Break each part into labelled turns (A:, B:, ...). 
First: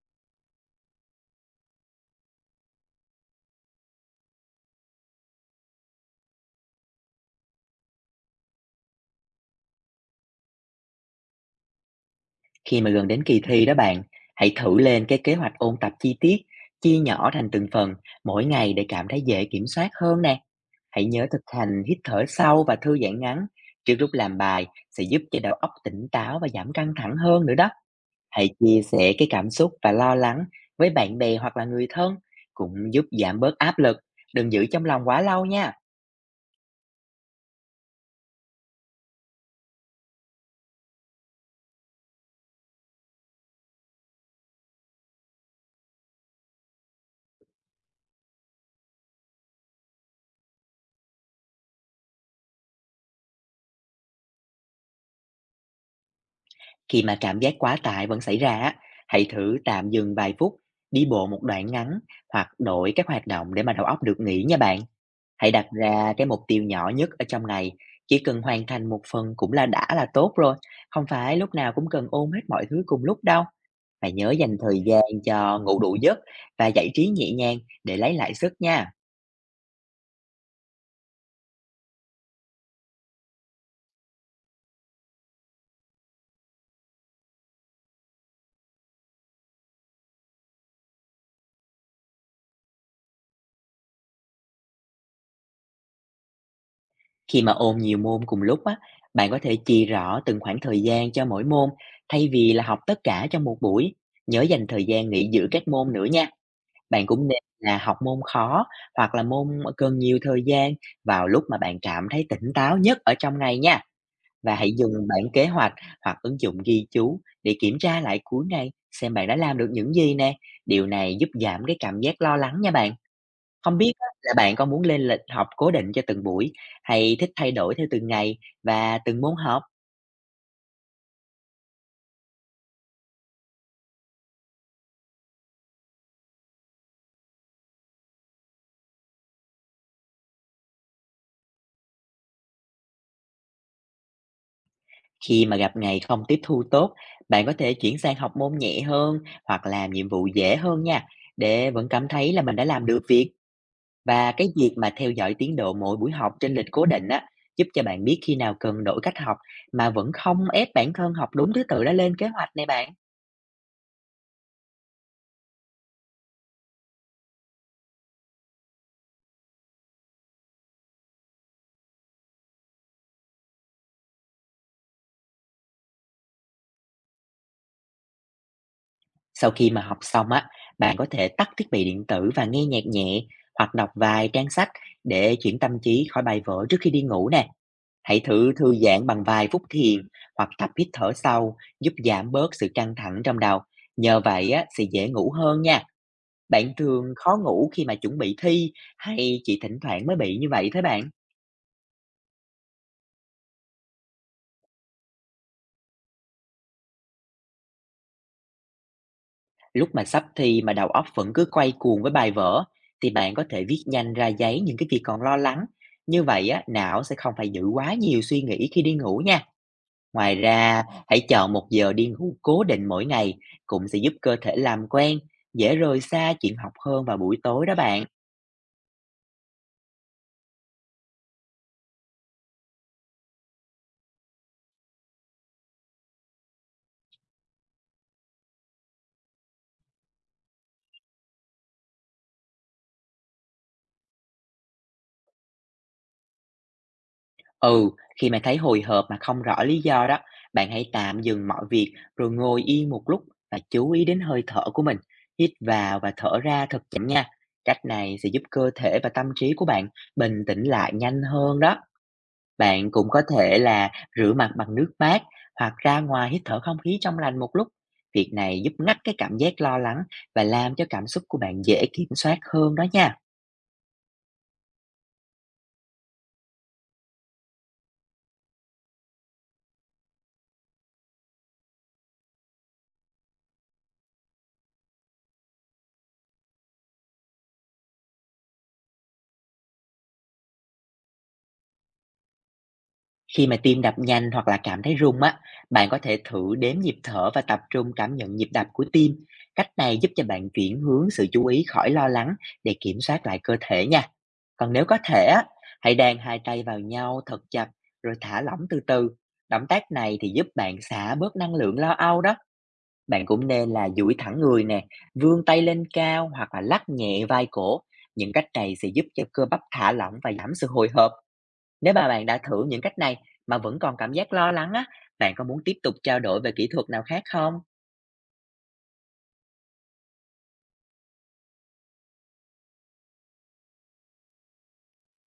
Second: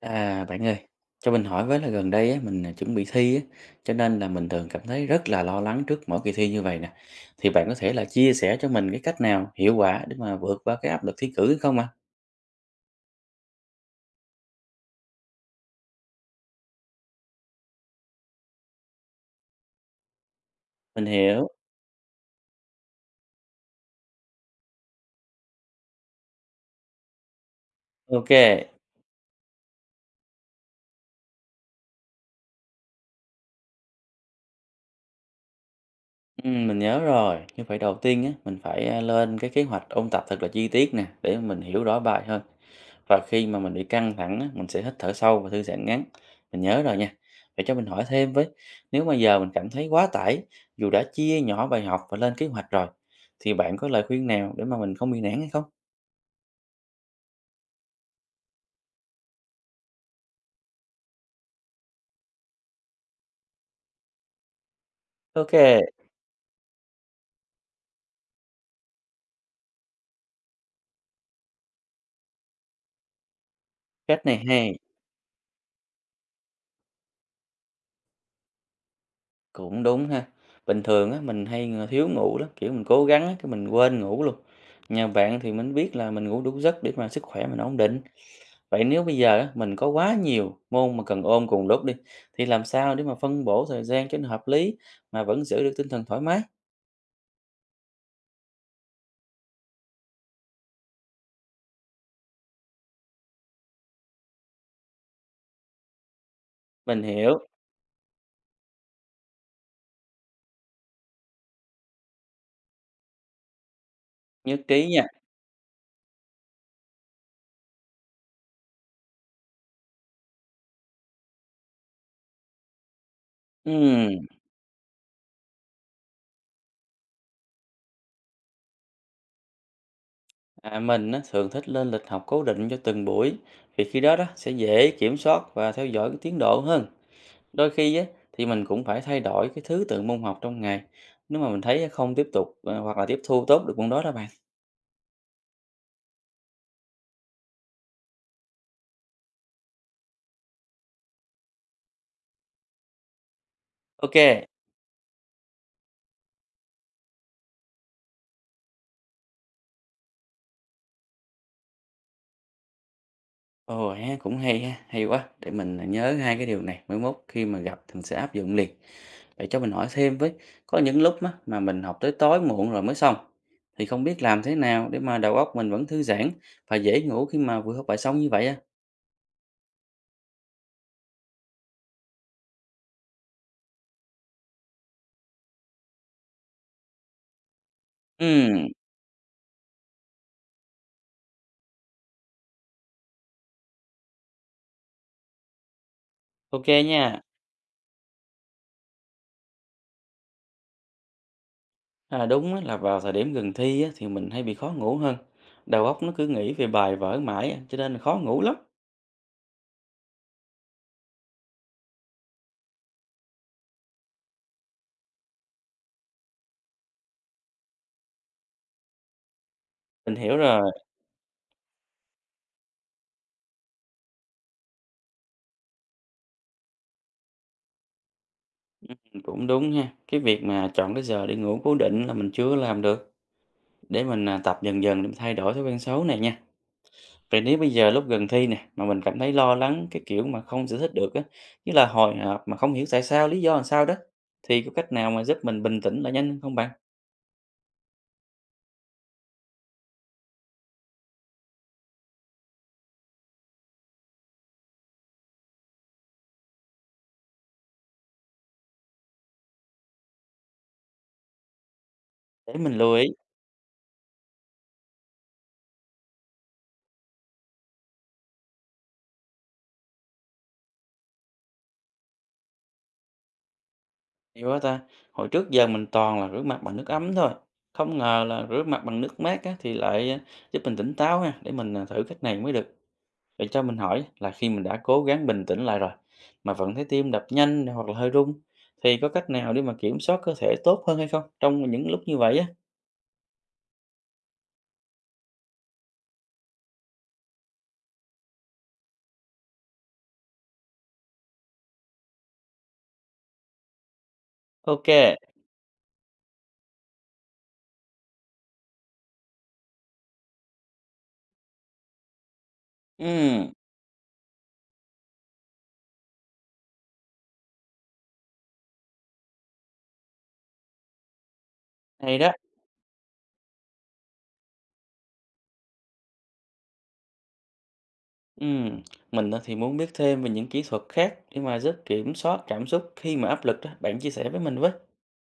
A: À, bạn ơi, cho mình hỏi với là gần đây á, mình, chuẩn bị thi á, cho nên là mình thường cảm thấy rất là lo lắng trước mỗi kỳ thi như vậy nè. Thì bạn có thể là chia sẻ cho mình cái cách nào hiệu quả để mà vượt qua cái áp lực thi cử hay không ạ?
B: Khi mà gần đến kỳ thi đó bạn, hãy thử lên cái kế hoạch ôn tập chi tiết, chia nhỏ thành từng phần mỗi ngày để cảm thấy dễ kiểm soát hơn nè. Hãy
A: Mình
B: nhớ thực
A: hiểu,
B: hành hít thở sâu và thư giãn ngắn trước lúc làm bài sẽ giúp cho đầu óc tỉnh táo và giảm căng thẳng hơn nữa đó.
A: ok.
B: Hãy chia sẻ cái cảm xúc và lo lắng với bạn bè hoặc là người thân cũng giúp giảm bớt áp lực. Đừng giữ trong lòng quá lâu nha.
A: Mình nhớ rồi, nhưng phải đầu tiên á, mình phải, lên cái kế hoạch ôn tập thật là chi tiết nè, để mình hiểu rõ bài hơn. Và khi mà mình bị căng thẳng á, mình sẽ hít thở sâu và thư giãn ngắn. Mình nhớ rồi nha. Để cho mình hỏi thêm với, nếu mà giờ mình cảm thấy quá tải, dù đã chia nhỏ bài học và lên kế hoạch rồi, thì bạn có lời khuyên nào để mà mình không bị nản hay không?
B: Khi mà cảm giác quá tải vẫn xảy ra á, hãy thử tạm dừng vài phút, đi bộ một đoạn ngắn hoặc đổi các hoạt động để mà đầu óc được nghỉ nha bạn. Hãy
A: Ok,
B: đặt ra cái mục tiêu nhỏ nhất ở trong ngày, chỉ cần hoàn thành một phần cũng là đã là tốt rồi, không phải lúc nào cũng cần ôm hết mọi thứ cùng lúc đâu. Và
A: cách
B: nhớ
A: này
B: dành
A: hay,
B: thời gian cho ngủ đủ giấc và giải trí nhẹ nhàng để lấy lại sức nha.
A: cũng đúng ha. Bình thường á, mình hay, thiếu ngủ lắm, kiểu, mình cố gắng á, cái mình quên ngủ luôn. Nhờ bạn thì mình biết là mình ngủ đủ giấc để mà sức khỏe mình ổn định. Vậy nếu bây giờ á, mình có quá nhiều môn mà cần ôn cùng lúc đi, thì làm sao để mà phân bổ thời gian cho nó hợp lý mà vẫn giữ được tinh thần thoải mái?
B: Khi mà ôn nhiều môn cùng lúc á, bạn có thể chia rõ từng khoảng thời gian cho mỗi môn thay vì là học tất cả trong một buổi. Nhớ dành thời gian nghỉ giữa các môn nữa nha.
A: Mình
B: Bạn cũng nên
A: hiểu,
B: là học môn khó hoặc là môn cần nhiều thời gian vào lúc mà bạn cảm thấy tỉnh táo nhất ở trong ngày nha. Và
A: nhất
B: hãy
A: trí
B: dùng
A: nha.
B: bản kế hoạch hoặc ứng dụng ghi chú để kiểm tra lại cuối ngày xem bạn đã làm được những gì nè. Điều này giúp giảm cái cảm giác lo lắng nha bạn. Không biết á
A: Ừm,
B: là bạn có muốn lên lịch học cố định cho từng buổi hay thích thay đổi theo từng ngày và từng môn học?
A: mình á, thường thích lên lịch học cố định cho từng buổi, vì khi đó đó sẽ dễ kiểm soát và theo dõi cái tiến độ hơn. Đôi khi á, thì mình cũng phải thay đổi cái thứ tự môn học trong ngày, nếu mà mình thấy không tiếp tục hoặc là tiếp thu tốt được môn đó đó bạn.
B: Khi mà gặp ngày không tiếp thu tốt, bạn có thể chuyển sang học môn nhẹ hơn hoặc làm nhiệm vụ dễ hơn nha, để vẫn cảm thấy là mình đã làm được việc. Và
A: Ok,
B: cái việc mà theo dõi tiến độ mỗi buổi học trên lịch cố định á, giúp cho bạn biết khi nào cần đổi cách học mà vẫn không ép bản thân học đúng thứ tự đã lên kế hoạch này bạn.
A: ồ ha, cũng hay ha, hay quá. Để mình nhớ hai cái điều này, mới mốt khi mà gặp mình sẽ áp dụng liền. Vậy cho mình hỏi thêm với, có những lúc á, mà mình học tới tối muộn rồi mới xong, thì không biết làm thế nào để mà đầu óc mình vẫn thư giãn và dễ ngủ khi mà vừa học bài xong như vậy á?
B: Sau khi mà học xong á, bạn có thể tắt thiết bị điện tử và nghe nhạc nhẹ hoặc đọc vài trang sách để chuyển tâm trí khỏi bài vở trước khi đi ngủ nè. Hãy
A: Ừ,
B: thử thư giãn bằng vài phút thiền hoặc tập hít thở sâu giúp giảm bớt sự căng thẳng trong đầu. Nhờ vậy á, sẽ dễ ngủ hơn nha.
A: ok
B: Bạn thường
A: nha.
B: khó ngủ khi mà chuẩn bị thi hay chỉ thỉnh thoảng mới bị như vậy thế bạn?
A: À, đúng á, là vào thời điểm gần thi á, thì mình hay bị khó ngủ hơn. Đầu óc nó cứ nghĩ về bài vở mãi á, cho nên là khó ngủ lắm.
B: Lúc mà sắp thi mà đầu óc vẫn cứ quay cuồng với bài vở thì bạn có thể viết nhanh ra giấy những cái việc còn lo lắng. Như vậy á, não sẽ không phải giữ quá nhiều suy nghĩ khi đi ngủ nha.
A: Mình
B: Ngoài
A: hiểu rồi,
B: ra, hãy chọn một giờ đi ngủ cố định mỗi ngày cũng sẽ giúp cơ thể làm quen, dễ rời xa chuyện học hơn vào buổi tối đó bạn.
A: cũng đúng ha. Cái việc mà chọn cái giờ để ngủ cố định là mình chưa làm được. Để mình tập dần dần để mình thay đổi thói quen xấu này nha. Vậy nếu bây giờ lúc gần thi nè mà mình cảm thấy lo lắng cái kiểu mà không giải thích được á, như là hồi hộp mà không hiểu tại sao, lý do làm sao đó thì có cách nào mà giúp mình bình tĩnh lại nhanh hơn không bạn?
B: Ừ, khi mà thấy hồi hộp mà không rõ lý do đó, bạn hãy tạm dừng mọi việc rồi ngồi yên một lúc và chú ý đến hơi thở của mình. Hít vào và thở ra thật chậm nha. Cách này sẽ giúp cơ thể và tâm trí của bạn bình tĩnh lại nhanh hơn đó.
A: Để mình
B: Bạn
A: lưu ý,
B: cũng có thể là rửa mặt bằng nước mát hoặc ra ngoài hít thở không khí trong lành một lúc. Việc này giúp ngắt cái cảm giác lo lắng và làm cho cảm xúc của bạn dễ kiểm soát hơn đó nha.
A: hiểu quá ta. Hồi trước giờ mình toàn là rửa mặt bằng nước ấm thôi. Không ngờ là rửa mặt bằng nước mát á, thì lại giúp mình tỉnh táo ha, để mình thử cách này mới được. Vậy cho mình hỏi là khi mình đã cố gắng bình tĩnh lại rồi mà vẫn thấy tim đập nhanh hoặc là hơi run thì có cách nào để mà kiểm soát cơ thể tốt hơn hay không trong những lúc như vậy á?
B: Khi mà tim đập nhanh hoặc là cảm thấy rung á, bạn có thể thử đếm nhịp thở và tập trung cảm nhận nhịp đập của tim. Cách này giúp cho bạn chuyển hướng sự chú ý khỏi lo lắng để kiểm soát lại cơ thể nha. Còn nếu
A: Ok.
B: có thể á, hãy đan hai tay vào nhau thật chặt rồi thả lỏng từ từ. Động tác này thì giúp bạn xả bớt năng lượng lo âu đó. Bạn
A: Ừ.
B: cũng nên là duỗi thẳng người nè, vươn tay lên cao hoặc là lắc nhẹ vai cổ. Những cách này sẽ giúp cho cơ bắp thả lỏng và giảm sự hồi hộp. Nếu mà
A: Hay
B: bạn
A: đó.
B: đã thử những cách này mà vẫn còn cảm giác lo lắng á, bạn có muốn tiếp tục trao đổi về kỹ thuật nào khác không?
A: Ừm, mình á thì muốn biết thêm về những kỹ thuật khác để mà giúp kiểm soát cảm xúc khi mà áp lực đó, bạn chia sẻ với mình với.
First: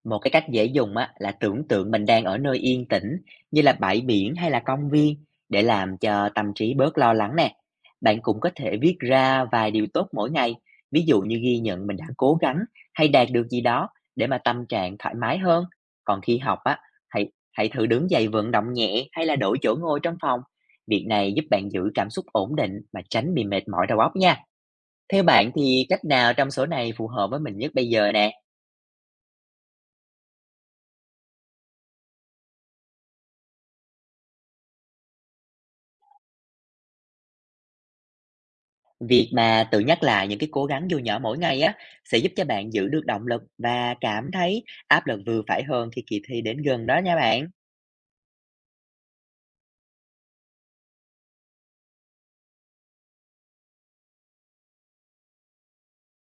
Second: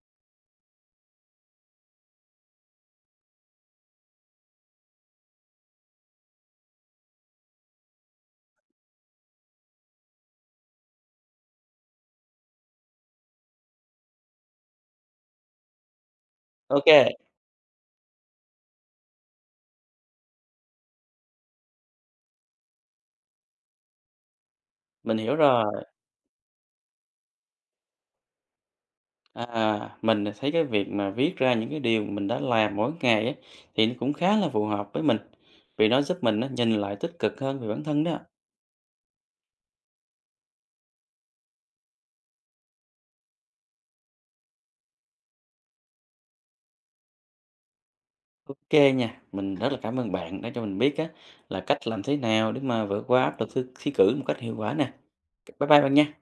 B: Một cái cách dễ dùng á, là tưởng tượng mình đang ở nơi yên tĩnh như là bãi biển hay là công viên để làm cho tâm trí bớt lo lắng nè. Bạn cũng có thể viết ra vài điều tốt mỗi ngày, ví dụ như ghi nhận mình đã cố gắng hay đạt được gì đó để mà tâm trạng thoải mái hơn. Còn khi học á,
A: Ok,
B: hãy hãy thử đứng dậy vận động nhẹ hay là đổi chỗ ngồi trong phòng. Việc này giúp bạn giữ cảm xúc ổn định mà tránh bị mệt mỏi đầu óc nha.
A: mình
B: Theo
A: hiểu
B: bạn
A: rồi.
B: thì cách nào trong số này phù hợp với mình nhất bây giờ nè?
A: À, mình thấy cái việc mà viết ra những cái điều mình đã làm mỗi ngày á, thì nó cũng khá là phù hợp với mình, vì nó giúp mình á nhìn lại tích cực hơn về bản thân đó.
B: Việc mà tự nhắc lại những cái cố gắng dù nhỏ mỗi ngày á sẽ giúp cho bạn giữ được động lực và cảm thấy áp lực vừa phải hơn khi kỳ thi đến gần đó nha bạn.
A: Ok nha, mình rất là cảm ơn bạn đã cho mình biết á là cách làm thế nào để mà vượt qua áp lực thư thi cử một cách hiệu quả nè. Bye bye bạn nha.